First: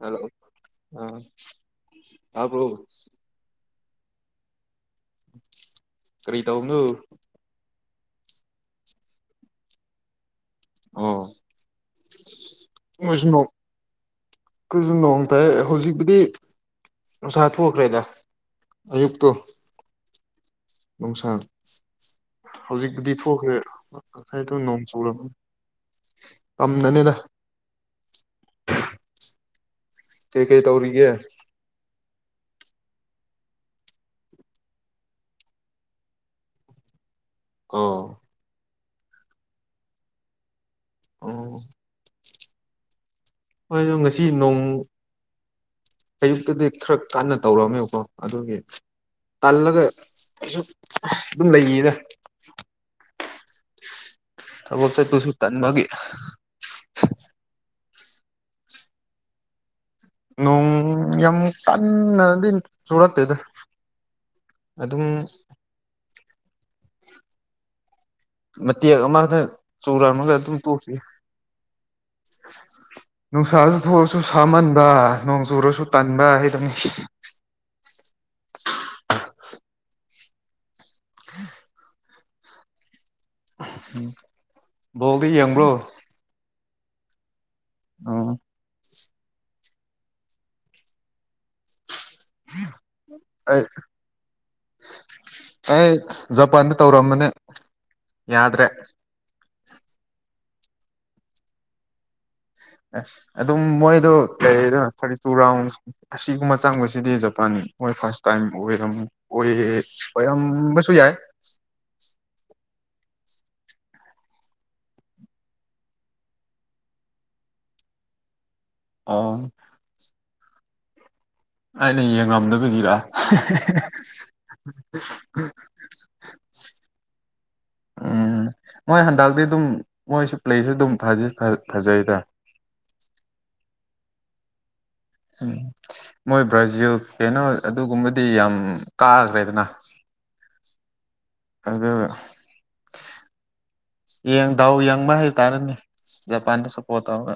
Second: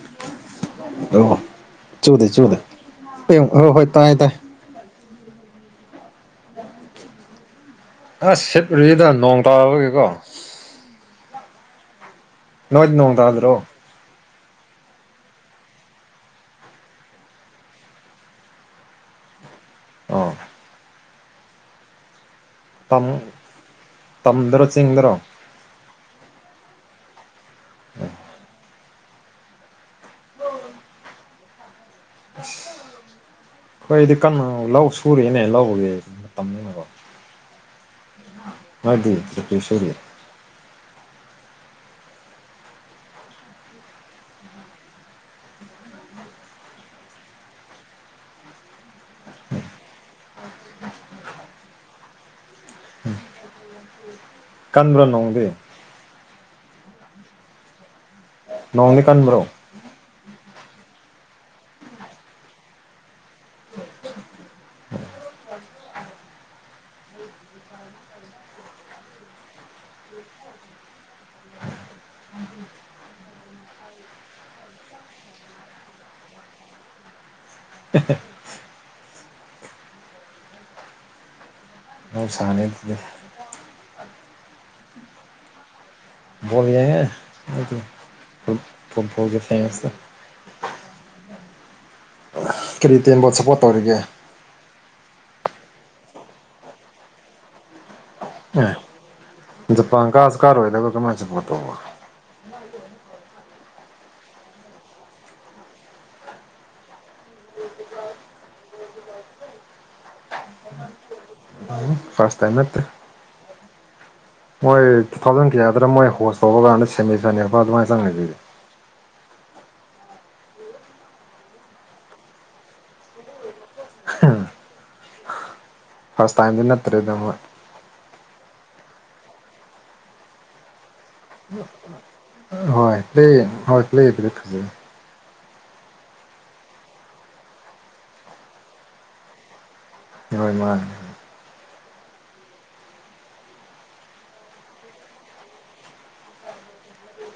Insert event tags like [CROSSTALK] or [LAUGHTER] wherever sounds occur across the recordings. hello ꯑ ꯑꯣ ꯆꯨꯗꯦ ꯆꯨꯗꯦ ꯇꯥꯕ꯭ꯔꯣ ꯍꯣꯏ ꯍꯣꯏ ꯇꯥꯏ ꯇꯥꯏ ꯀꯔꯤ ꯇꯧꯕꯅꯣ ꯑꯁ ꯁꯤꯠ ꯔꯤꯗ ꯅꯣꯡ ꯇꯥꯕꯒꯤꯀꯣ ꯑꯣ ꯅꯣꯏꯗꯤ ꯈꯣꯏꯁꯨ ꯅꯣꯡ ꯇꯥꯗ꯭ꯔꯣ ꯑꯈꯣꯏꯁꯨ ꯅꯣꯡꯇꯥꯏꯌꯦ ꯍꯧꯖꯤꯛꯄꯨꯗꯤ ꯅꯨꯡꯁꯥ ꯊꯣꯛꯈ꯭ꯔꯦꯗ ꯑꯌꯨꯛꯇꯣ ꯑꯣ ꯅꯨꯡꯁꯥꯡ ꯇꯝ ꯍꯧꯖꯤꯛꯄꯨꯗꯤ ꯊꯣꯛꯈ꯭ꯔꯦ ꯉꯁꯥꯏꯗꯣ ꯇꯝꯗꯔꯣ ꯅꯣꯡ ꯆꯤꯡꯗꯔꯣ ꯆꯨꯔꯕꯅꯤ ꯄꯝꯗꯅꯤꯗ [UNINTELLIGIBLE] ꯀꯩ-ꯀꯩ ꯇꯧꯔꯤꯒꯦ [UNINTELLIGIBLE] ꯑꯩꯈꯣꯏꯗꯤ ꯀꯟꯅ ꯂꯧ ꯁꯨꯔꯤꯌꯦꯅꯦ ꯂꯧꯕꯒꯤ ꯃꯇꯝꯅꯤꯅꯀꯣ ꯑꯣ ꯃꯥꯗꯤ ꯀꯩ-ꯀꯩ ꯁꯨꯔꯤ ꯑꯣ ꯍꯣꯏ ꯗꯣ ꯉꯁꯤ ꯅꯣꯡ ꯑꯌꯨꯛꯇꯗꯤ ꯈꯔ ꯀꯟꯅ ꯇꯧꯔꯝꯃꯦꯕꯀꯣ ꯑꯗꯨꯒꯤ ꯇꯜꯂꯒ ꯑꯩꯁꯨ ꯑꯗꯨꯝ ꯂꯩꯌꯦꯗ ꯊꯕꯛ ꯀꯟꯕ꯭ꯔꯣ ꯆꯠꯄꯁꯨ ꯅꯣꯡꯗꯤ ꯇꯟꯕꯒꯤ ꯅꯣꯡꯗꯤ ꯀꯟꯕ꯭ꯔꯣ ꯅꯣꯡ ꯌꯥꯝ ꯀꯟꯅꯗꯤ ꯆꯨꯔꯛꯇꯦꯗ ꯑꯗꯨꯝ ꯃꯇꯦꯛ ꯑꯃꯗ ꯆꯨꯔꯝꯃꯒ ꯑꯗꯨꯝ ꯇꯣꯛꯈꯤ ꯅꯨꯡꯁꯥꯁꯨ ꯊꯣꯛꯑꯁꯨ ꯁꯥꯃꯟꯕ ꯅꯣꯡ ꯆꯨꯔꯁꯨ ꯇꯟꯕ ꯍꯥꯏꯗꯨꯅꯤ ꯅꯣꯡ ꯁꯅꯗꯨꯗꯤ ꯎꯝ ꯕꯣꯜꯗꯤ ꯌꯦꯡꯕ꯭ꯔꯣ ꯕꯣꯜ ꯌꯦꯡꯉꯦ ꯎꯝ ꯄꯣꯠꯒꯜꯒ ꯐ꯭ꯔꯦꯟꯆꯀ ꯀꯔꯤ ꯇꯤꯝꯕꯣ ꯁꯞꯄꯣꯔꯠ ꯑꯩ ꯇꯧꯔꯤꯒꯦ ꯑꯩ ꯖꯄꯥꯟꯗ ꯇꯧꯔꯝꯕꯅꯦ ꯌꯥꯗ꯭ꯔꯦ ꯑꯦ ꯖꯄꯥꯟ ꯀꯥꯁꯨ ꯀꯥꯔꯣꯏꯗꯕ ꯀꯃꯥꯏ ꯁꯄꯣꯠ ꯇꯧꯕ ꯑꯁ ꯑꯗꯨꯝ ꯃꯣꯏꯗꯣ ꯂꯩꯗꯅ ꯊꯥꯔꯇꯤ ꯇꯨ ꯔꯥꯎꯟ ꯑꯁꯤꯒꯨꯝꯕ ꯆꯪꯕꯁꯤꯗꯤ ꯖꯄꯥꯟ ꯃꯣꯏ ꯐꯥꯔꯁ ꯇꯥꯏꯝ ꯑꯣꯏꯔꯝꯃꯤ ꯑꯣꯏꯌꯦ ꯑꯣꯏꯔꯝꯕꯁꯨ ꯌꯥꯏ ꯐꯥꯔꯁꯠ ꯇꯥꯏꯝ ꯅꯠꯇꯦ ꯃꯣꯏ ꯇꯨ ꯊꯥꯎꯖꯟ ꯀꯌꯥꯗꯔ ꯃꯣꯏ ꯍꯣꯁ ꯇꯧꯕ ꯀꯥꯟꯗ ꯁꯦꯃꯤꯐꯥꯏꯅꯦꯜ ꯐꯥꯎ ꯑꯗꯨꯃꯥꯏꯅ ꯆꯪꯉꯤꯗꯨꯗꯤ ꯑꯣ ꯑꯩꯅ ꯌꯦꯡꯉꯝꯗꯕꯒꯤꯔ ꯍꯦ ꯍꯦ ꯍꯦ ꯐꯥꯔꯁ ꯇꯥꯏꯝꯗꯤ ꯅꯠꯇ꯭ꯔꯦꯗ ꯃꯣꯏ ꯎꯝ ꯃꯣꯏ ꯍꯟꯗꯛꯇꯤ ꯑꯗꯨꯝ ꯃꯣꯏꯁꯨ ꯄ꯭ꯂꯦꯗꯤ ꯑꯗꯨꯝ ꯐꯗꯤ ꯐꯖꯩꯗ ꯍꯣꯏ ꯄ꯭ꯂꯦ ꯍꯣꯏ ꯄ꯭ꯂꯦ [UNINTELLIGIBLE] ꯎꯝ ꯃꯣꯏ ꯕ꯭ꯔꯥꯖꯤꯜ ꯀꯩꯅꯣ ꯑꯗꯨꯒꯨꯝꯕꯗꯤ ꯌꯥꯝ ꯀꯥꯈ꯭ꯔꯦꯗꯅ ꯍꯣꯏ ꯃꯥꯟꯅꯦ ꯑꯗꯨ ꯌꯦꯡ ꯗꯥꯎ ꯌꯦꯡꯕ ꯍꯥꯏꯇꯥꯥꯔꯦꯅꯦ ꯖꯄꯥꯟꯗ ꯁꯄꯣꯔꯠ ꯇꯧꯔꯒ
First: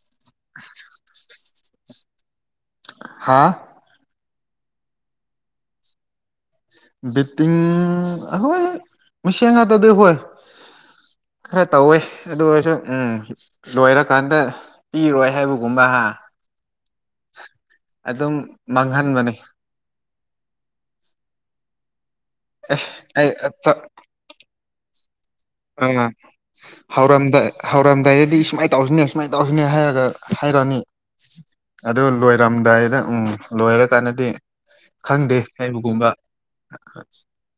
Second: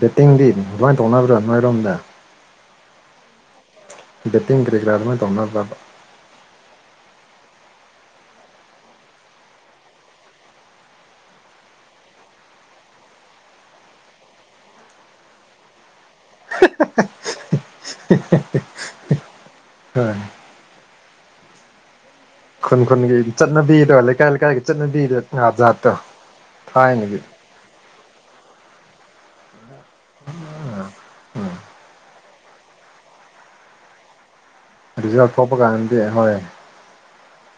ꯕꯦꯠꯇꯤꯡꯗꯤ ꯀꯃꯥꯏꯟ ꯇꯧꯅꯕ꯭ꯔꯥ ꯅꯣꯏꯔꯣꯝꯗ ꯍꯥꯥ ꯕꯦꯠꯇꯤꯡ ꯀꯔꯤꯒ꯭ꯔꯥ ꯑꯗꯨꯃꯥꯏ ꯇꯧꯅꯕ꯭ꯔꯕ ꯕꯤꯠꯇꯤꯡ ꯑꯍꯣꯏ ꯃꯁꯦꯟꯉꯥꯛꯇꯗꯤ ꯍꯣꯏ ꯈꯔ ꯇꯧꯋꯦ ꯑꯗꯨ ꯑꯣꯏꯔꯁꯨ ꯎꯝ ꯂꯣꯏꯔꯀꯥꯟꯗ ꯄꯤꯔꯣꯏ ꯍꯥꯏꯕꯒꯨꯝꯕ ꯍꯥ ꯑꯗꯨꯝ ꯃꯥꯡꯍꯟꯕꯅꯤ [UNINTELLIGIBLE] ꯈꯨꯟ ꯈꯨꯟꯒꯤ ꯑꯩ ꯑ ꯆꯠꯅꯕꯤꯗꯣ ꯂꯩꯀꯥꯏ ꯂꯩꯀꯥꯏꯒꯤ ꯆꯠꯅꯕꯤꯗ ꯅꯪꯅ ꯍꯧꯔꯝꯗꯦ ꯍꯧꯔꯝꯗꯥꯏꯗꯗꯤ ꯁꯨꯃꯥꯏꯅ ꯇꯧꯁꯤꯅꯦ ꯁꯨꯃꯥꯏꯅ ꯇꯧꯁꯤꯅꯦ ꯍꯥꯏꯔꯒ ꯍꯥꯏꯔꯛꯑꯅꯤ ꯎꯝ ꯑꯗꯨ ꯂꯣꯏꯔꯝꯗꯥꯏꯗ ꯎꯝ ꯂꯣꯏꯔꯀꯥꯟꯗꯗꯤ ꯔꯤꯖꯜ ꯈꯪꯗꯦ ꯊꯣꯛꯄ ꯀꯥꯟꯗꯗꯤ ꯍꯥꯏꯕꯒꯨꯝꯕ ꯍꯣꯏ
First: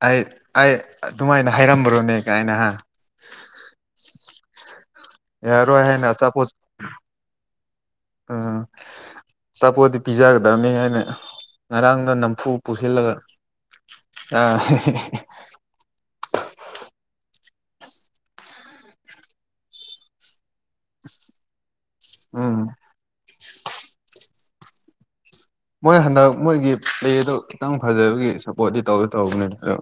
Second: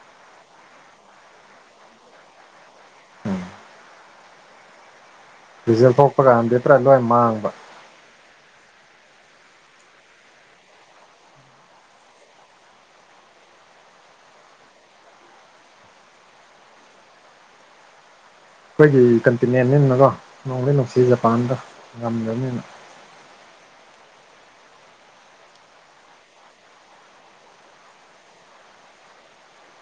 ꯑꯩ ꯑꯩ ꯑꯗꯨꯃꯥꯏꯅ ꯍꯥꯏꯔꯝꯕ꯭ꯔꯣꯅꯦ ꯀꯥꯏꯅ ꯍꯥ ꯎꯝ [INAUDIBLE] ꯌꯥꯔꯣꯏ ꯔꯤꯖꯜ ꯍꯥꯏꯅ ꯊꯣꯛꯄ ꯑꯆꯥꯄꯣꯠ ꯀꯥꯟꯗꯗꯤ ꯄꯨꯔꯥ ꯂꯣꯏ ꯃꯥꯡꯕ ꯎꯝ ꯑꯆꯥꯄꯣꯠꯗꯤ ꯄꯤꯖꯒꯗꯕꯅꯤ ꯍꯥꯏꯅ ꯉꯔꯥꯡꯗꯣ ꯅꯝꯐꯨ ꯄꯨꯁꯤꯜꯂꯒ [UNINTELLIGIBLE] ꯑꯩꯈꯣꯏꯒꯤ ꯀꯟꯇꯤꯅꯦꯟꯅꯤꯅꯀꯣ ꯅꯨꯡꯗꯤ ꯅꯨꯡꯁꯤ ꯖꯄꯥꯟꯗꯣ ꯎꯝ ꯉꯝꯗ꯭ꯔꯕꯅꯤꯅ ꯃꯣꯏ ꯍꯟꯗꯛ ꯃꯣꯏꯒꯤ ꯄ꯭ꯂꯦꯗꯣ ꯈꯤꯇꯪ ꯐꯖꯕꯒꯤ ꯁꯞꯄꯣꯔꯠꯇꯤ ꯇꯧꯗꯤ ꯇꯧꯕꯅꯦ ꯑꯗꯣ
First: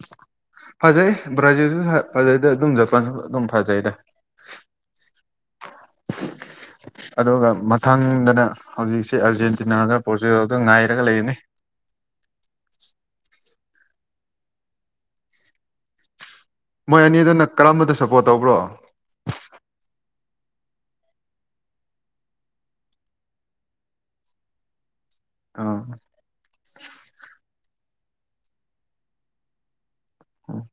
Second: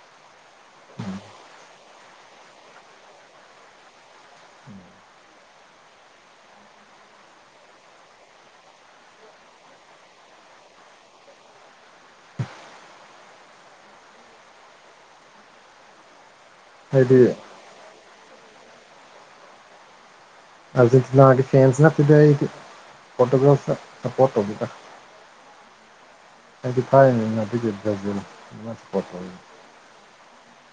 ꯐꯖꯩ ꯕ꯭ꯔꯥꯖꯤꯜꯁꯨ ꯐꯖꯩꯗ ꯑꯗꯨꯝ ꯖꯄꯥꯟꯁꯨ ꯑꯗꯨꯝ ꯐꯖꯩꯗ [INAUDIBLE] ꯑꯗꯨꯒ ꯃꯊꯪꯗꯅ ꯍꯧꯖꯤꯛꯁꯦ ꯑꯥꯔꯖꯦꯟꯇꯤꯅꯥꯗ ꯕꯣꯔꯖꯤꯜ ꯑꯗꯨ ꯉꯥꯏꯔꯒ ꯂꯩꯕꯅꯤ ꯃꯣꯏ ꯑꯩꯗꯤ ꯑꯅꯤꯗꯨꯅ ꯀꯔꯝꯕꯗ ꯁꯞꯄꯣꯔꯠ ꯇꯧꯕ꯭ꯔꯣ ꯑꯔꯖꯦꯟꯇꯤꯅꯥꯒꯤ ꯐꯦꯟꯁ ꯅꯠꯇꯦꯗ ꯑꯩꯗꯤ ꯄꯣꯔꯇꯨꯒꯜꯁꯇ ꯁꯄꯣꯔꯠ ꯇꯧꯕꯤꯕꯥ ꯑꯥ ꯑꯩꯗꯤ ꯊꯥꯏꯅꯉꯩꯗꯒꯤ ꯕ꯭ꯔꯖꯤꯜ [UNINTELLIGIBLE] ꯎꯝ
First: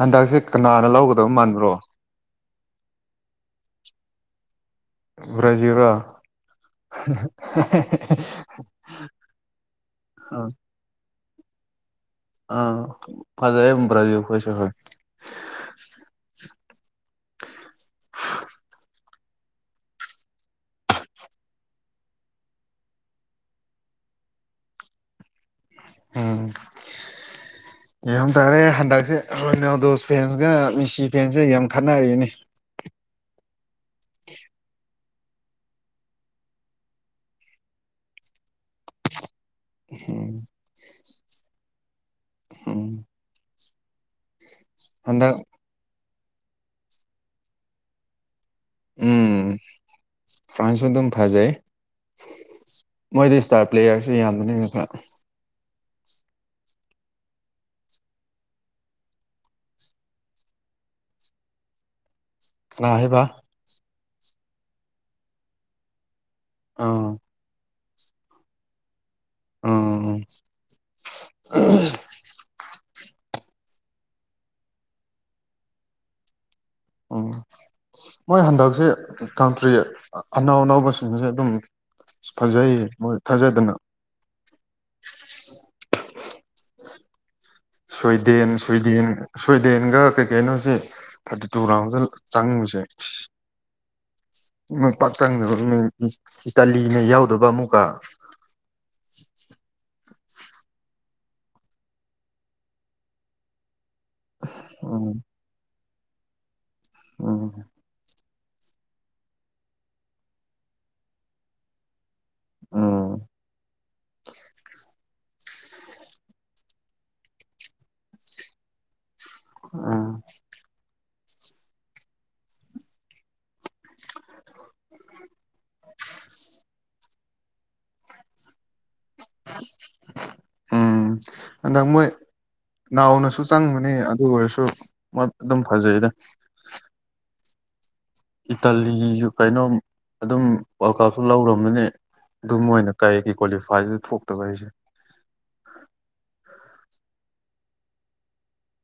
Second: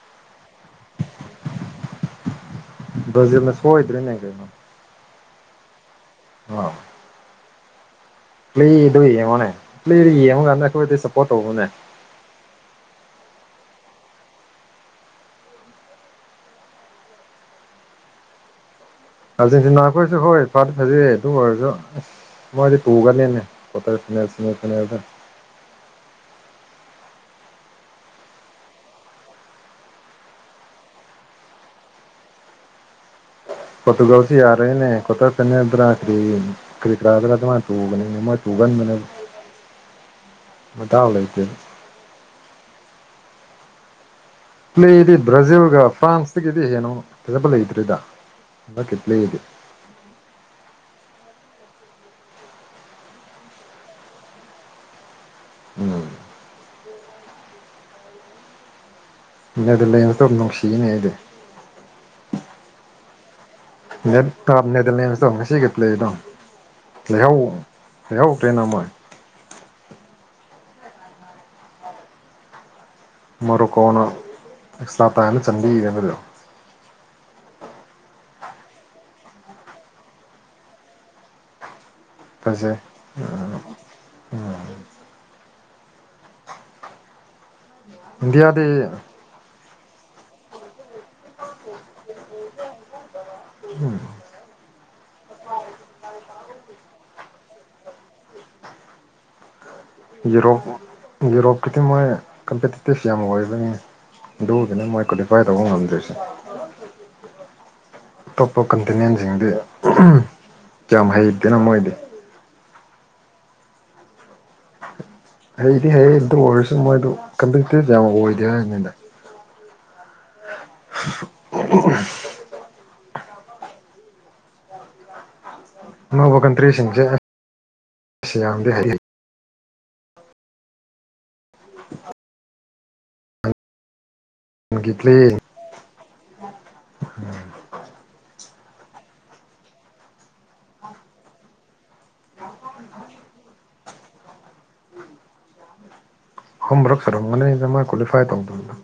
ꯍꯟꯗꯛꯁꯦ ꯀꯅꯥꯅ ꯂꯧꯒꯗꯕ ꯃꯥꯟꯕ꯭ꯔꯣ ꯕ꯭ꯔꯖꯤꯜꯅ ꯁꫭꯏꯗ꯭ꯔꯦꯅꯦ ꯀꯩꯅꯣ ꯕ꯭ꯔꯖꯤꯔꯣ ꯑ ꯄ꯭ꯂꯦꯗꯨ ꯌꯦꯡꯉꯨꯅꯦ ꯄ꯭ꯂꯦꯗꯨ ꯌꯦꯡꯕꯀꯥꯟꯗ ꯑꯩꯈꯣꯏꯗꯤ ꯁꯞꯄꯣꯔꯠ ꯇꯧꯕꯅꯦ ꯑ ꯐꯖꯥꯏꯑꯦ ꯕ‌ꯔꯥꯖꯤꯜꯈꫭꯏꯁꯨ ꯍꯧꯖꯤꯛ ꯑꯥꯔꯖꯦꯟꯇꯤꯅꯥ ꯑꯩꯈꯣꯏꯁꯨ ꯍꯣꯏ ꯐꯥꯗꯤ ꯐꯖꯩꯦ ꯑꯗꯨꯝ ꯑꯣꯏꯔꯁꯨ ꯑꯁ ꯃꫭꯏꯗꯤ ꯇꯨꯒꯅꯤꯅꯦ ꯀ꯭ꯋꯥꯇꯔ ꯐꯥꯏꯅꯦꯜ ꯁꯦꯃꯤ ꯐꯥꯏꯅꯦꯜꯗ ꯎꯝ ꯌꯦꯡ ꯇꯥꯔꯦ ꯍꯟꯗꯛꯁꯦꯣꯏꯅꯥꯗꯣꯁ ꯐꯦꯟꯒ ꯃꯤꯁꯤ ꯐꯦꯟꯁꯒ ꯌꯥꯝ ꯈꯠꯅꯔꯤꯅꯤ ꯄꫭꯔꯇꯨꯒꯜꯁꯤ ꯌꯥꯔꯅꯦ ꯀ꯭ꯋꯥꯇꯔ ꯐꯥꯏꯅꯦꯜ [UNINTELLIGIBLE] ꯀꯔꯤꯛꯥꯗ꯭ꯔꯗ ꯃꯥ ꯇꯨꯒꯅꯤ ꯃꫭꯏ ꯇꯨꯒꯟꯕꯅꯦ ꯎꯝ ꯂꯩꯇꯦ ꯎꯝ ꯄ꯭ꯂꯦꯗꯤ ꯍꯟꯗꯛ ꯕ꯭ꯔꯥꯖꯤꯜꯒ ꯐ꯭ꯔꯥꯟꯁꯇꯒꯤꯗꯤ ꯍꯦꯟꯅ ꯐꯖꯕ ꯂꯩꯇ꯭ꯔꯤꯗ ꯍꯟꯗꯛꯀꯤ ꯄ꯭ꯂꯦꯗꯤ ꯎꯝ ꯐ꯭ꯔꯥꯟꯁꯁꯨ ꯑꯗꯨꯝ ꯐꯖꯩ ꯃꯣꯏꯗꯤ ꯏꯁ꯭ꯇꯥꯔ ꯄ꯭ꯂꯦꯌꯥꯔꯁꯨ ꯌꯥꯝꯕꯅꯤꯅ ꯈꯔ ꯎꯝ ꯅꯦꯗꯔꯂꯦꯟꯁꯇꯣ ꯑꯗꯨꯝ ꯅꯨꯡꯁꯤꯅꯦ ꯑꯩꯗꯤ ꯀꯅꯥ ꯍꯥꯏꯕ ꯅꯦꯗ ꯅꯦꯒꯂꯦꯟꯁꯇꯣ ꯉꯁꯤꯒꯤ ꯄ꯭ꯂꯦꯗꯣ ꯑꯥ ꯂꯩꯍꯧ ꯂꯩꯍꯧꯗ꯭ꯔꯦꯅ ꯃꯣꯏ ꯎꯝ [UNINTELLIGIBLE] ꯃꯣꯔꯣꯀꯣꯅ ꯑꯦꯛꯁꯇ꯭ꯕꯥ ꯇꯥꯏꯝꯗ ꯆꯟꯕꯤꯒꯤꯕꯗꯣ ꯎꯝ ꯃꯣꯏ ꯍꯟꯗꯛꯁꯦ ꯀꯟꯇ꯭ꯔꯤ ꯑꯅꯧ ꯑꯅꯧꯕꯁꯤꯡꯁꯦ ꯑꯗꯨꯝ ꯑꯁ ꯐꯖꯩꯌꯦ ꯃꯣꯏ ꯊꯥꯖꯗꯅ ꯎꯝ ꯁ꯭ꯋꯣꯏꯗꯦꯟ ꯏꯟꯗꯤꯌꯥꯗꯤ ꯁ꯭ꯋꯤꯗꯦꯟ ꯁ꯭ꯋꯤꯗꯦꯟꯒ ꯀꯩ ꯀꯩꯅꯣꯁꯦ ꯊꯥꯔꯇꯤ ꯇꯨ ꯔꯥꯎꯟꯗ ꯆꯪꯉꯤꯁꯦ ꯃꯣꯢ ꯄꯥꯛ ꯆꯪꯗꯕ ꯏꯇꯂꯤꯅ ꯌꯥꯎꯗꯕ ꯑꯃꯨꯛꯀ ꯌꯨꯔꯣꯞ ꯌꯨꯔꯣꯞꯀꯤꯗꯤ ꯃꯣꯏ ꯀꯝꯄꯤꯇꯤꯇꯤꯞꯁ ꯌꯥꯝ ꯑꯣꯏꯕꯅꯤ ꯑꯗꯨꯗꯨꯅ ꯃꯣꯏ ꯎꯝ ꯀ꯭ꯋꯥꯂꯤꯐꯥꯏ ꯇꯧꯕ ꯉꯝꯗ꯭ꯔꯤꯁꯦ ꯎꯝ ꯑꯇꯣꯞꯄ ꯀꯟꯇꯤꯅꯦꯟꯁꯤꯡꯗꯤ ꯌꯥꯝ ꯍꯩꯇꯦꯅ ꯃꯣꯏꯗꯤ ꯎꯝ ꯍꯩꯗꯤ ꯍꯌꯦ ꯗꯨ ꯑꯣꯏꯔꯁꯨ ꯃꯣꯏꯗꯣ ꯀꯝꯄꯤꯇꯤꯇꯤꯞ ꯌꯥꯝ ꯑꯣꯏꯗꯦ ꯍꯥꯏꯕꯅꯤꯗ ꯑꯥ [INAUDIBLE] [UNINTELLIGIBLE] [INAUDIBLE] ꯑꯅꯧꯕ ꯀꯟꯇ꯭ꯔꯤꯁꯤꯡꯁꯦ ꯑꯁ ꯌꯥꯝꯗꯤ ꯍꯩ ꯎꯝ ꯑꯗ ꯃꯣꯏ ꯅꯥꯎꯅꯁꯨ ꯆꯪꯕꯅꯤ ꯑꯗꯨ ꯑꯣꯏꯔꯁꯨ ꯍꯩꯒꯤ ꯄ꯭ꯂꯦ ꯃꯣꯢ ꯑꯗꯨꯝ ꯐꯖꯩꯗ [INAUDIBLE] ꯏꯇꯥꯂꯤꯒꯤꯁꯨ ꯀꯩꯅꯣꯝ ꯑꯗꯨꯝ ꯋꯥꯔꯜ ꯀꯞꯁꯨ ꯂꯧꯔꯝꯕꯅꯦ ꯑꯗꯨ ꯃꯣꯏꯅ ꯀꯩꯒꯤ ꯀ꯭ꯋꯥꯂꯤꯐꯥꯏꯗꯨꯗ ꯊꯣꯛꯇꯕ [UNINTELLIGIBLE] ꯑꯍꯨꯝꯔꯛ ꯁꯨꯔꯝꯒꯅꯤꯗ ꯃꯣꯢ ꯀ꯭ꯋꯥꯂꯤꯐꯥꯏ ꯇꯧꯗꯕꯗꯨ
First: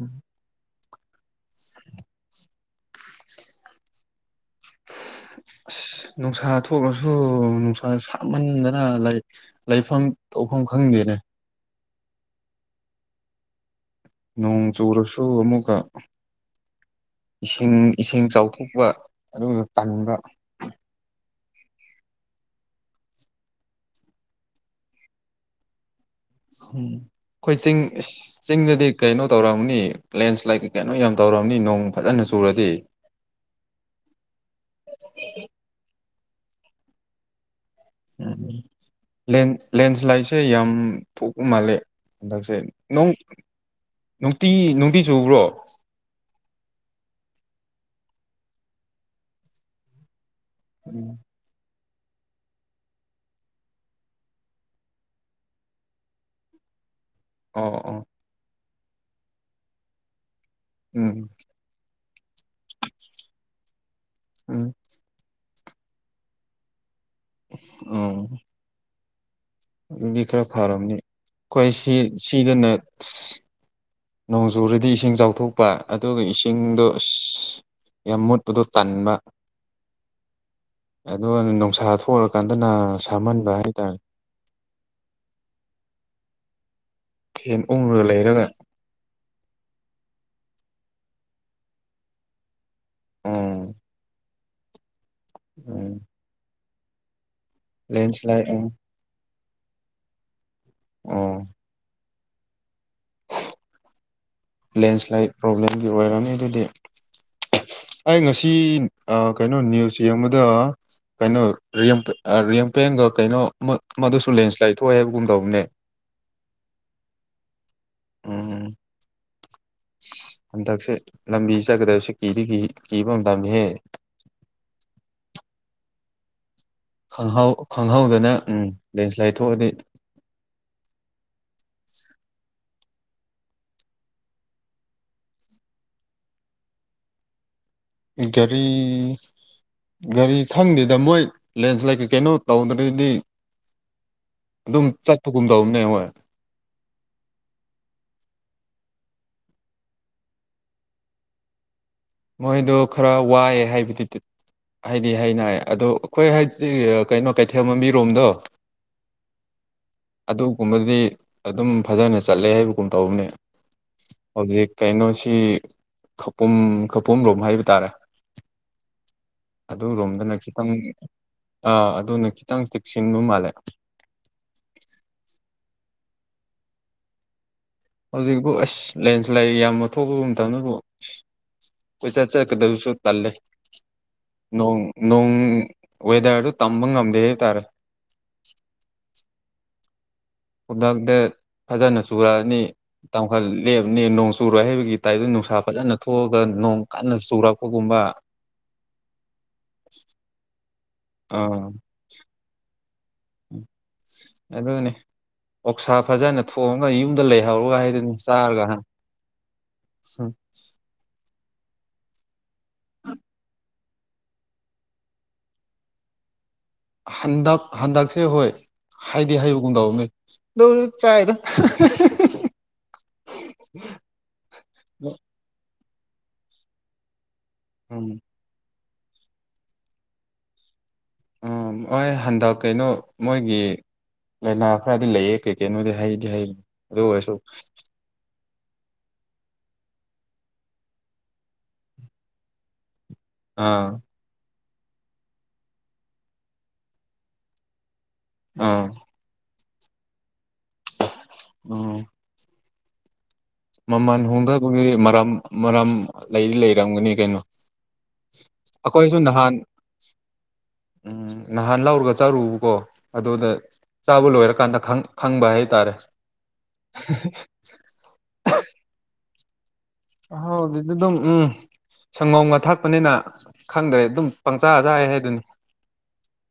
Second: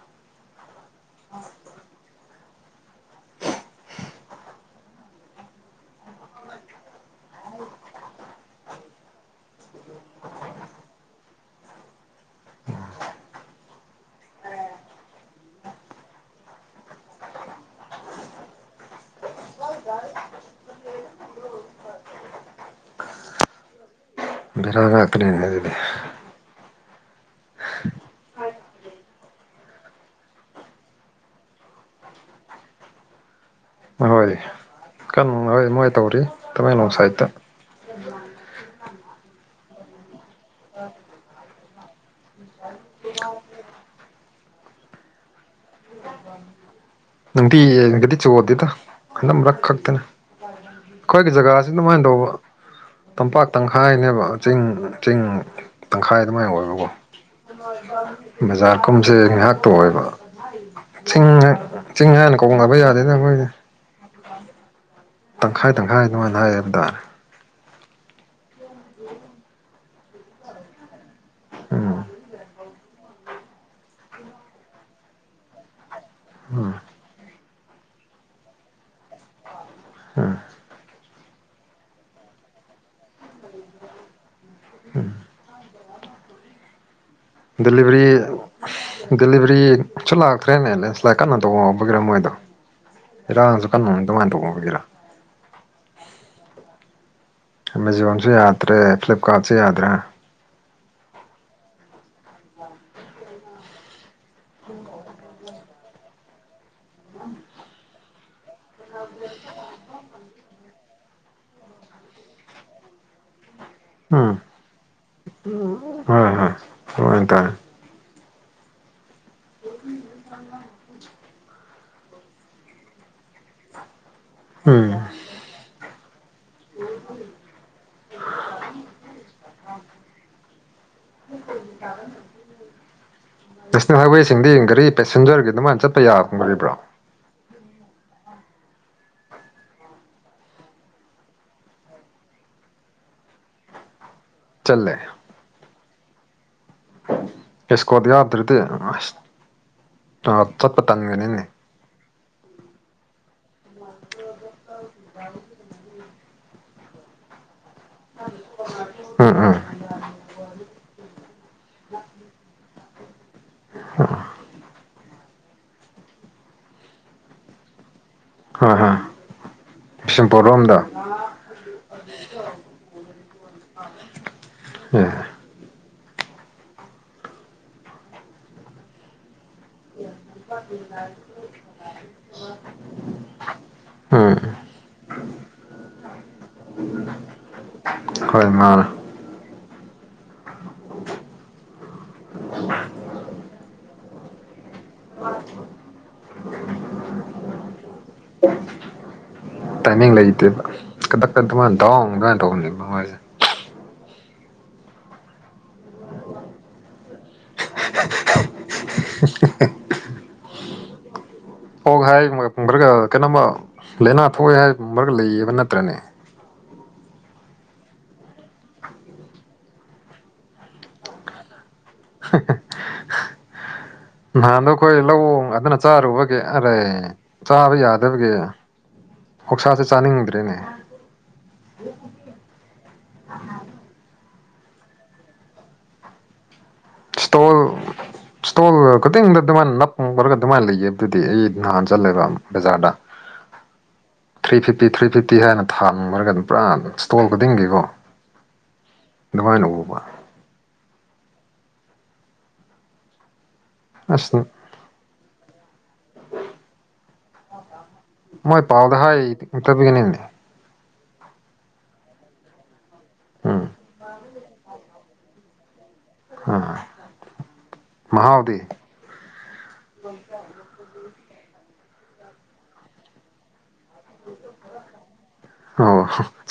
ꯎꯝ ꯑꯁ ꯅꯨꯡꯁꯥ ꯊꯣꯛꯂꯁꯨ ꯅꯨꯡꯁꯥ ꯁꯥꯃꯟꯗꯅ ꯂꯩ ꯂꯩꯐꯝ ꯇꯧꯐꯝ ꯈꯪꯗꯦꯅꯦ ꯅꯣꯡ ꯆꯨꯔꯁꯨ ꯑꯃꯨꯛꯀ ꯏꯁꯤꯡ ꯏꯁꯤꯡ ꯆꯥꯎꯊꯣꯛꯄ ꯑꯗꯨꯒ ꯇꯟꯕ ꯕꯦꯔꯥ ꯉꯥꯛꯇꯅꯤꯅꯦ ꯑꯗꯨꯗꯤ ꯎꯝ ꯑꯩꯈꯣꯏ ꯆꯤꯡ ꯆꯤꯡꯗꯗꯤ ꯀꯩꯅꯣ ꯇꯧꯔꯝꯒꯅꯤ ꯂꯦꯟꯁ꯭ꯂꯥꯏꯠ ꯀꯩ ꯀꯩꯅꯣ ꯌꯥꯝ ꯇꯧꯔꯝꯅꯤ ꯅꯣꯡ ꯐꯖꯅꯥ ꯆꯨꯔꯗꯤ ꯍꯣꯏ ꯍꯣꯏ ꯀꯟꯕꯥ ꯃꯥꯜꯂꯦ ꯃꯣꯏ ꯀꯃꯥꯏꯅ ꯇꯧꯔꯤ ꯇꯃꯦꯡꯂꯣꯡ ꯁꯥꯏꯠꯇ ꯎꯝ ꯂꯦꯟ ꯂꯦꯟꯁ꯭ꯂꯥꯏꯠꯁꯦ ꯌꯥꯝ ꯊꯣꯛꯄ ꯃꯥꯜꯂꯦ ꯍꯟꯗꯛꯁꯦ ꯅꯣꯡ ꯅꯨꯡꯇꯤ ꯅꯨꯡꯇꯤ ꯆꯨꯕ꯭ꯔꯣ [UNINTELLIGIBLE] ꯅꯨꯡꯇꯤ ꯌꯦꯟꯒꯗꯤ ꯆꯨꯗꯦꯗ ꯍꯟꯗꯛ ꯃꯔꯛ ꯈꯛꯇꯅꯦ ꯑꯩꯈꯣꯏꯒꯤ ꯖꯒꯥꯁꯤ ꯑꯗꯨꯃꯥꯏꯅ ꯇꯧꯕ ꯇꯝꯄꯥꯛ ꯇꯪꯈꯥꯏꯅꯦꯕ ꯆꯤꯡ ꯆꯤꯡ ꯇꯪꯈꯥꯏ ꯑꯗꯨꯃꯥꯏꯅ ꯑꯣꯏꯕꯀꯣ ꯑꯣ ꯑꯣ ꯕꯖꯥꯔ ꯀꯨꯝꯁꯦ ꯉꯥꯏꯍꯥꯛꯇ ꯑꯣꯏꯕ ꯎꯝ ꯆꯤꯡꯅꯦ ꯆꯤꯡ ꯍꯥꯏꯅ ꯀꯧꯅꯕ ꯌꯥꯗꯦꯗ ꯈꯣꯏꯗꯤ [UNINTELLIGIBLE] ꯇꯪꯈꯥꯏ ꯇꯪꯈꯥꯏ ꯑꯗꯨꯃꯥꯏꯅ ꯍꯥꯏꯌꯦꯕ ꯇꯥꯔꯦ ꯑꯣ ꯑꯗꯨꯗꯤ ꯈꯔ ꯐꯔꯝꯅꯤ ꯑꯩꯈꯣꯏ ꯁꯤ ꯎꯝ ꯁꯤꯗꯅ ꯅꯣꯡꯖꯨꯨꯔꯗꯤ ꯏꯁꯤꯡ ꯆꯥꯎꯊꯣꯛꯄ ꯑꯗꯨꯒ ꯎꯝ ꯏꯁꯤꯡꯗꯣ ꯑꯁ ꯌꯥꯝ ꯃꯣꯠꯄꯗꯣ ꯇꯥꯟꯕ ꯎꯝ ꯑꯗꯨ ꯅꯨꯡꯁꯥ ꯊꯣꯛꯔꯥꯀꯥꯟꯗꯅꯥ ꯁꯥꯃꯟꯕ ꯍꯥꯏꯇꯥꯔꯦ ꯐꯦꯟ ꯎꯪꯉꯒ ꯗꯂꯤꯚꯔꯤ ꯂꯩꯔꯒ ꯗꯦꯂꯤꯚꯔꯤꯁꯨ ꯂꯥꯛꯇ꯭ꯔꯦꯅꯦ ꯂꯦꯟꯁꯂꯥꯏꯘ ꯀꯟꯅꯥ ꯇꯧꯕꯃꯟꯕꯒꯤꯔꯥ ꯃꯣꯏꯗꯣ ꯏꯔꯥꯡꯁꯨ ꯎꯝ ꯀꯟ ꯑꯗꯨꯃꯥꯏꯅ ꯇꯧꯕꯒꯤꯔꯥ ꯎꯝ ꯑꯦꯃꯥꯖꯣꯟꯁꯨ ꯂꯦꯟꯁ꯭ꯂꯥꯏꯠ ꯎꯝ ꯌꯥꯗ꯭ꯔꯦ ꯐ꯭ꯂꯤꯞꯀꯥꯔꯠꯁꯨ ꯌꯥꯗ꯭ꯔꯦ ꯎꯝ ꯂꯦꯟꯁ꯭ꯂꯥꯏꯠ ꯄ꯭ꯔꯣꯕ꯭ꯂꯦꯝꯒꯤ ꯑꯣꯏꯔꯝꯅꯤ ꯑꯗꯨꯗꯤ ꯑꯩ ꯉꯁꯤ ꯀꯩꯅꯣ ꯅꯤꯌꯨꯁ ꯌꯦꯡꯕꯗ ꯀꯩꯅꯣ ꯔꯤꯝꯄꯦꯟꯒ ꯀꯩꯅꯣ ꯎꯝ ꯑꯥꯃꯗꯨꯁꯨ ꯂꯦꯟꯁ꯭ꯂꯥꯏꯠ ꯊꯣꯛꯑꯦ ꯍꯥꯏꯕꯒꯨꯝ ꯇꯧꯕꯅꯦ ꯍꯣꯏ ꯍꯣꯏ [UNINTELLIGIBLE] ꯎꯝ ꯍꯟꯗꯛꯁꯦ ꯂꯝꯕꯤ ꯆꯠꯀꯗꯕꯁꯦ ꯀꯤꯗꯤ ꯀꯤꯕ ꯃꯇꯝꯅꯤꯍꯦ ꯎꯝ ꯈꯪꯍꯧ ꯈꯪꯍꯧꯗꯅ ꯎꯝ ꯂꯦꯟꯁꯂꯥꯏꯠ ꯊꯣꯛꯑꯗꯤ ꯅꯦꯁꯅꯦꯜ ꯍꯥꯏꯋꯦꯁꯤꯡꯗꯤ ꯒꯥꯔꯤ ꯄꯦꯁꯦꯟꯖꯔꯒꯤ ꯑꯗꯨꯃꯥꯏꯅ ꯆꯠꯄ ꯍꯥꯏꯕꯔꯣ ꯒꯥꯔꯤ ꯒꯥꯔꯤ ꯈꯪꯗꯦꯗ ꯃꯣꯏ ꯂꯦꯟꯁ꯭ꯂꯥꯏꯠ ꯀꯩ ꯀꯩꯅꯣ ꯇꯧꯗ꯭ꯔꯗꯤ ꯑꯗꯨꯝ ꯆꯠꯂꯦ ꯆꯠꯄꯒꯨꯝ ꯗꯧꯕꯅꯦ ꯍꯣꯏ ꯑꯦꯁꯀꯣꯠ ꯌꯥꯎꯗꯔꯗꯤ ꯑꯁ ꯆꯠꯄ ꯇꯟꯒꯅꯤ ꯃꯣꯏꯗꯣ ꯈꯔ ꯋꯥꯏꯑꯦ ꯍꯥꯏꯕꯗꯤ ꯍꯥꯏꯗꯤ ꯍꯥꯏꯅ ꯑꯗꯣ ꯑꯩꯈꯣꯏ ꯍꯥꯏꯗꯤ ꯀꯩꯅꯣ ꯀꯩꯊꯦꯜꯃꯥꯟꯕꯤ ꯔꯣꯝꯗꯣ ꯎꯝ ꯎꯝ ꯑꯗꯨꯒꯨꯝꯕꯗꯨꯗꯤ ꯑꯗꯨꯝ ꯐꯖꯅꯥ ꯆꯠꯂꯦ ꯍꯥꯏꯕꯒꯨꯝ ꯇꯧꯕꯅꯦ ꯍꯧꯖꯤꯛ ꯀꯩꯅꯣꯁꯤ ꯈꯧꯄꯨꯝ ꯄꯨꯝꯂꯣꯝ ꯍꯥꯏꯕ ꯇꯥꯔꯦ ꯍꯣꯏ ꯍꯣꯏ ꯑꯗꯨꯔꯣꯝꯗꯅ ꯕꯤꯁꯦꯝꯄꯨꯔ ꯈꯤꯇꯪ ꯔꯣꯝꯗ ꯑꯥ ꯑꯗꯨꯅ ꯈꯤꯇꯪ ꯆꯦꯛꯁꯤꯟꯕ ꯃꯥꯜꯂꯦ ꯍꯣꯏ ꯍꯧꯖꯤꯛꯐꯥꯎ ꯑꯁ ꯂꯦꯟꯁ꯭ꯂꯥꯏꯗ ꯌꯥꯝꯅ ꯊꯣꯛꯇ ꯃꯇꯝꯗꯕꯨ ꯑ ꯄꯩ ꯆ ꯆ ꯀꯗꯧꯁꯨ ꯆꯂꯦ ꯎꯝ ꯅꯣꯡ ꯅꯣꯡ ꯋꯦꯗꯔꯗꯨ ꯇꯝꯕ ꯉꯝꯗꯦ ꯍꯥꯏꯇꯥꯔꯦ ꯍꯣꯏ ꯃꯥ ꯈꯨꯗꯛꯇ ꯐꯖꯅ ꯆꯨꯔꯛꯑꯅꯤ ꯇꯈꯜ ꯂꯦꯞꯕꯅꯦ ꯅꯣꯡ ꯆꯨꯔꯣꯏ ꯍꯩꯕꯒꯤ ꯇꯥꯏꯞꯇ ꯅꯨꯡꯁꯥ ꯐꯖꯅ ꯊꯣꯛꯑꯒ ꯅꯣꯡ ꯀꯟꯅ ꯆꯨꯔꯛꯄꯒꯨꯝꯕ ꯇꯥꯏꯃꯤꯡ ꯂꯩꯇꯦꯕ ꯀꯗꯛꯀ ꯑꯗꯨꯃꯥꯏꯅ ꯡ ꯑꯗꯨꯃꯥꯏꯅ ꯇꯧꯕꯅꯦꯕꯁ ꯑꯗꯨꯗꯅꯦ ꯑꯣꯛꯁꯥ ꯐꯖꯅ ꯊꯣꯡꯑꯉꯒ ꯌꯨꯝꯗ ꯂꯩꯍꯧꯔꯒ ꯍꯥꯏꯗꯅ ꯆꯥꯔꯒ [UNINTELLIGIBLE] [UNINTELLIGIBLE] ꯑꯣ ꯍꯥꯏ ꯈꯔꯒ ꯀꯩꯅꯣꯃ ꯂꯥꯏꯅꯥ ꯊꯣꯛꯑꯦ ꯍꯥꯏ ꯈꯔꯒ ꯂꯩꯌꯦꯕ ꯅꯠꯇ꯭ꯔꯅꯦ ꯍꯟꯗ ꯍꯟꯗꯛꯁꯦ ꯍꯣꯏ ꯍꯥꯏꯗꯤ ꯍꯥꯏꯕ ꯈꯣꯡꯗꯥꯥꯎꯅꯦ ꯆꯥꯏꯗ [UNINTELLIGIBLE] ꯅꯍꯥꯟꯗꯣ ꯑꯩꯈꯣꯏ ꯂꯧꯋꯣꯡ ꯑꯗꯨꯅ ꯆꯥꯔꯨꯕꯒꯤ ꯑꯔꯩ ꯆꯥꯕ ꯎꯝ ꯌꯥꯗꯕꯒꯤ ꯀꯧꯁꯥꯁꯦ ꯆꯥꯅꯤꯡꯗ꯭ꯔꯦꯅꯦ ꯎ ꯍꯣꯏ ꯍꯟꯗꯛ ꯀꯩꯅꯣ ꯃꯣꯏꯒꯤ ꯂꯥꯏꯅꯥ ꯈꯔꯗꯤ ꯂꯩꯌꯦ ꯀꯩ ꯀꯩꯅꯣꯗꯤ ꯍꯩꯗꯤ ꯍꯩꯅꯤ ꯑꯗꯨ ꯑꯣꯏꯔꯁꯨ ꯈꯨꯇꯤꯡꯗ ꯑꯗꯨꯃꯥꯏꯅ ꯅꯞ ꯄꯔꯒ ꯑꯗꯨꯃꯥꯏꯅ ꯂꯩꯌꯦ ꯑꯗꯨꯗꯤ ꯑꯩ ꯅꯍꯥꯟ ꯆꯠꯂꯦꯕ ꯕꯖꯥꯔꯗ ꯑꯥ ꯊ꯭ꯔꯤ ꯐꯤꯐꯇꯤ ꯊ꯭ꯔꯤ ꯐꯤꯐꯇꯤ ꯍꯥꯏꯅ ꯊꯥꯃꯔꯒ ꯑꯗꯨꯝ ꯄꯨꯔꯥ ꯁ꯭ꯇꯣꯜ ꯈꯨꯗꯤꯡꯒꯤꯀꯣ ꯑꯥ ꯃꯥꯏꯅ ꯎꯕ ꯎꯝ ꯃꯃꯜ ꯑꯁ ꯍꯣꯡꯊꯕꯒꯤꯗꯤ ꯃꯔꯝ ꯃꯔꯝ ꯂꯩꯗꯤ ꯂꯩꯔꯝꯒꯅꯤ ꯀꯩꯅꯣ ꯃꯣꯏ ꯄꯥꯎꯗ ꯑꯩꯈꯣꯏꯁꯨ ꯍꯥꯏ ꯅꯍꯥꯟ ꯏꯇꯕꯤ ꯀꯅꯤꯅꯤꯅꯤ ꯎꯝ ꯅꯍꯥꯟ ꯂꯧꯔꯒ ꯆꯥꯔꯨꯕꯀꯣ ꯑꯗꯨꯗ ꯎꯝ ꯆꯥꯕ ꯂꯣꯏꯔꯀꯥꯟꯗ ꯈꯪꯕ ꯍꯥꯏꯇꯥꯔꯦ ꯑꯥ ꯃꯍꯥꯎꯗꯤ ꯍꯥꯎꯗ ꯑꯗꯨ ꯑꯗꯨ ꯎꯝ ꯁꯪꯒꯣꯝꯒ ꯊꯛꯄꯅꯤꯅ ꯈꯪꯗ꯭ꯔꯦ ꯑꯗꯨꯝ ꯄꯪꯆꯥꯖꯥ ꯍꯥꯏꯗꯨꯅꯤ ꯑꯣ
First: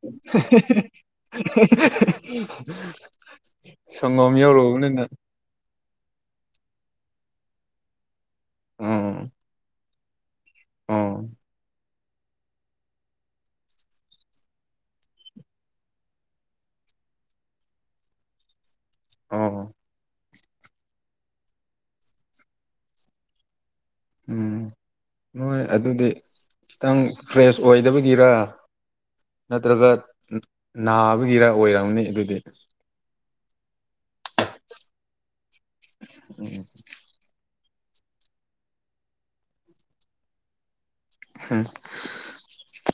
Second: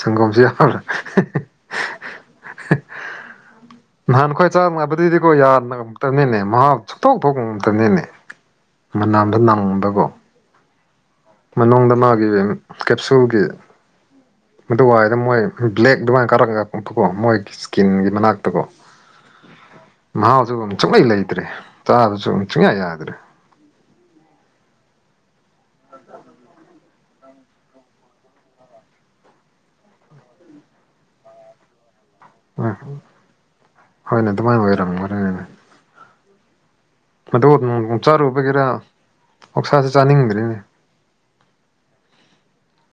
ꯁꯪꯒꯣꯝꯁꯨ ꯌꯥꯎꯔꯦ [INAUDIBLE] [UNINTELLIGIBLE] ꯅꯍꯥꯟ ꯁꯪꯒꯣꯝ ꯈꯈꯣꯏ ꯆꯥꯝꯕ ꯌꯧꯔꯨꯕꯅꯤꯅ ꯑꯗꯨꯗꯨꯗꯤ ꯀꯣ ꯌꯥꯔꯅ ꯇꯅꯤꯅꯦ ꯃꯍꯥꯎ ꯁꯇꯣꯛ ꯊꯣꯛꯄ ꯉꯝꯇꯅꯤꯅꯦ ꯃꯅꯥꯝꯗ ꯅꯪꯕꯀꯣ ꯎꯝ ꯃꯅꯨꯡꯗ ꯃꯥꯒꯤ ꯀꯦꯞꯁꯨꯜꯒꯤ ꯃꯗꯨ ꯋꯥꯏꯗ ꯃꯣꯏ ꯕ꯭ꯂꯦꯛ ꯑꯗꯨꯃꯥꯏꯅ ꯀꯥꯔꯛꯒ ꯀꯛꯄꯀꯣ ꯃꯣꯏꯒꯤ ꯏꯁꯀꯤꯟꯒꯤ ꯃꯅꯥꯛꯇꯀꯣ ꯑꯣ ꯃꯍꯥꯎꯁꯨ ꯑꯃꯛ ꯁꯨꯡꯉꯩ ꯂꯩꯇ꯭ꯔꯦ ꯆꯥꯕꯁꯨ ꯑꯃꯨ ꯆꯨꯡꯌꯥ ꯌꯥꯗ꯭ꯔꯦ ꯎꯝ ꯅꯣꯏ ꯑꯗꯨꯗꯤ ꯈꯤꯇꯪ ꯐ꯭ꯔꯦꯁ ꯑꯣꯏꯗꯕꯒꯤꯔ ꯅꯠꯇ꯭ꯔꯒ ꯅꯥꯕꯒꯤꯔ ꯑꯣꯏꯔꯝꯅꯤ ꯑꯗꯨꯗꯤ ꯍꯣꯏ ꯍꯣꯏ ꯍꯣꯏꯅꯦ ꯑꯗꯨꯃꯥꯏꯅ ꯑꯣꯏꯔꯝꯒꯅꯤꯅꯦ ꯎꯝ ꯑꯗꯣ ꯅꯣꯡꯣꯡ ꯆꯥꯔꯨꯕꯒꯤꯦꯔꯥ ꯑꯣꯁꯥꯁꯦ ꯆꯥꯅꯤꯡꯗ꯭ꯔꯤꯅꯦ ꯍꯝ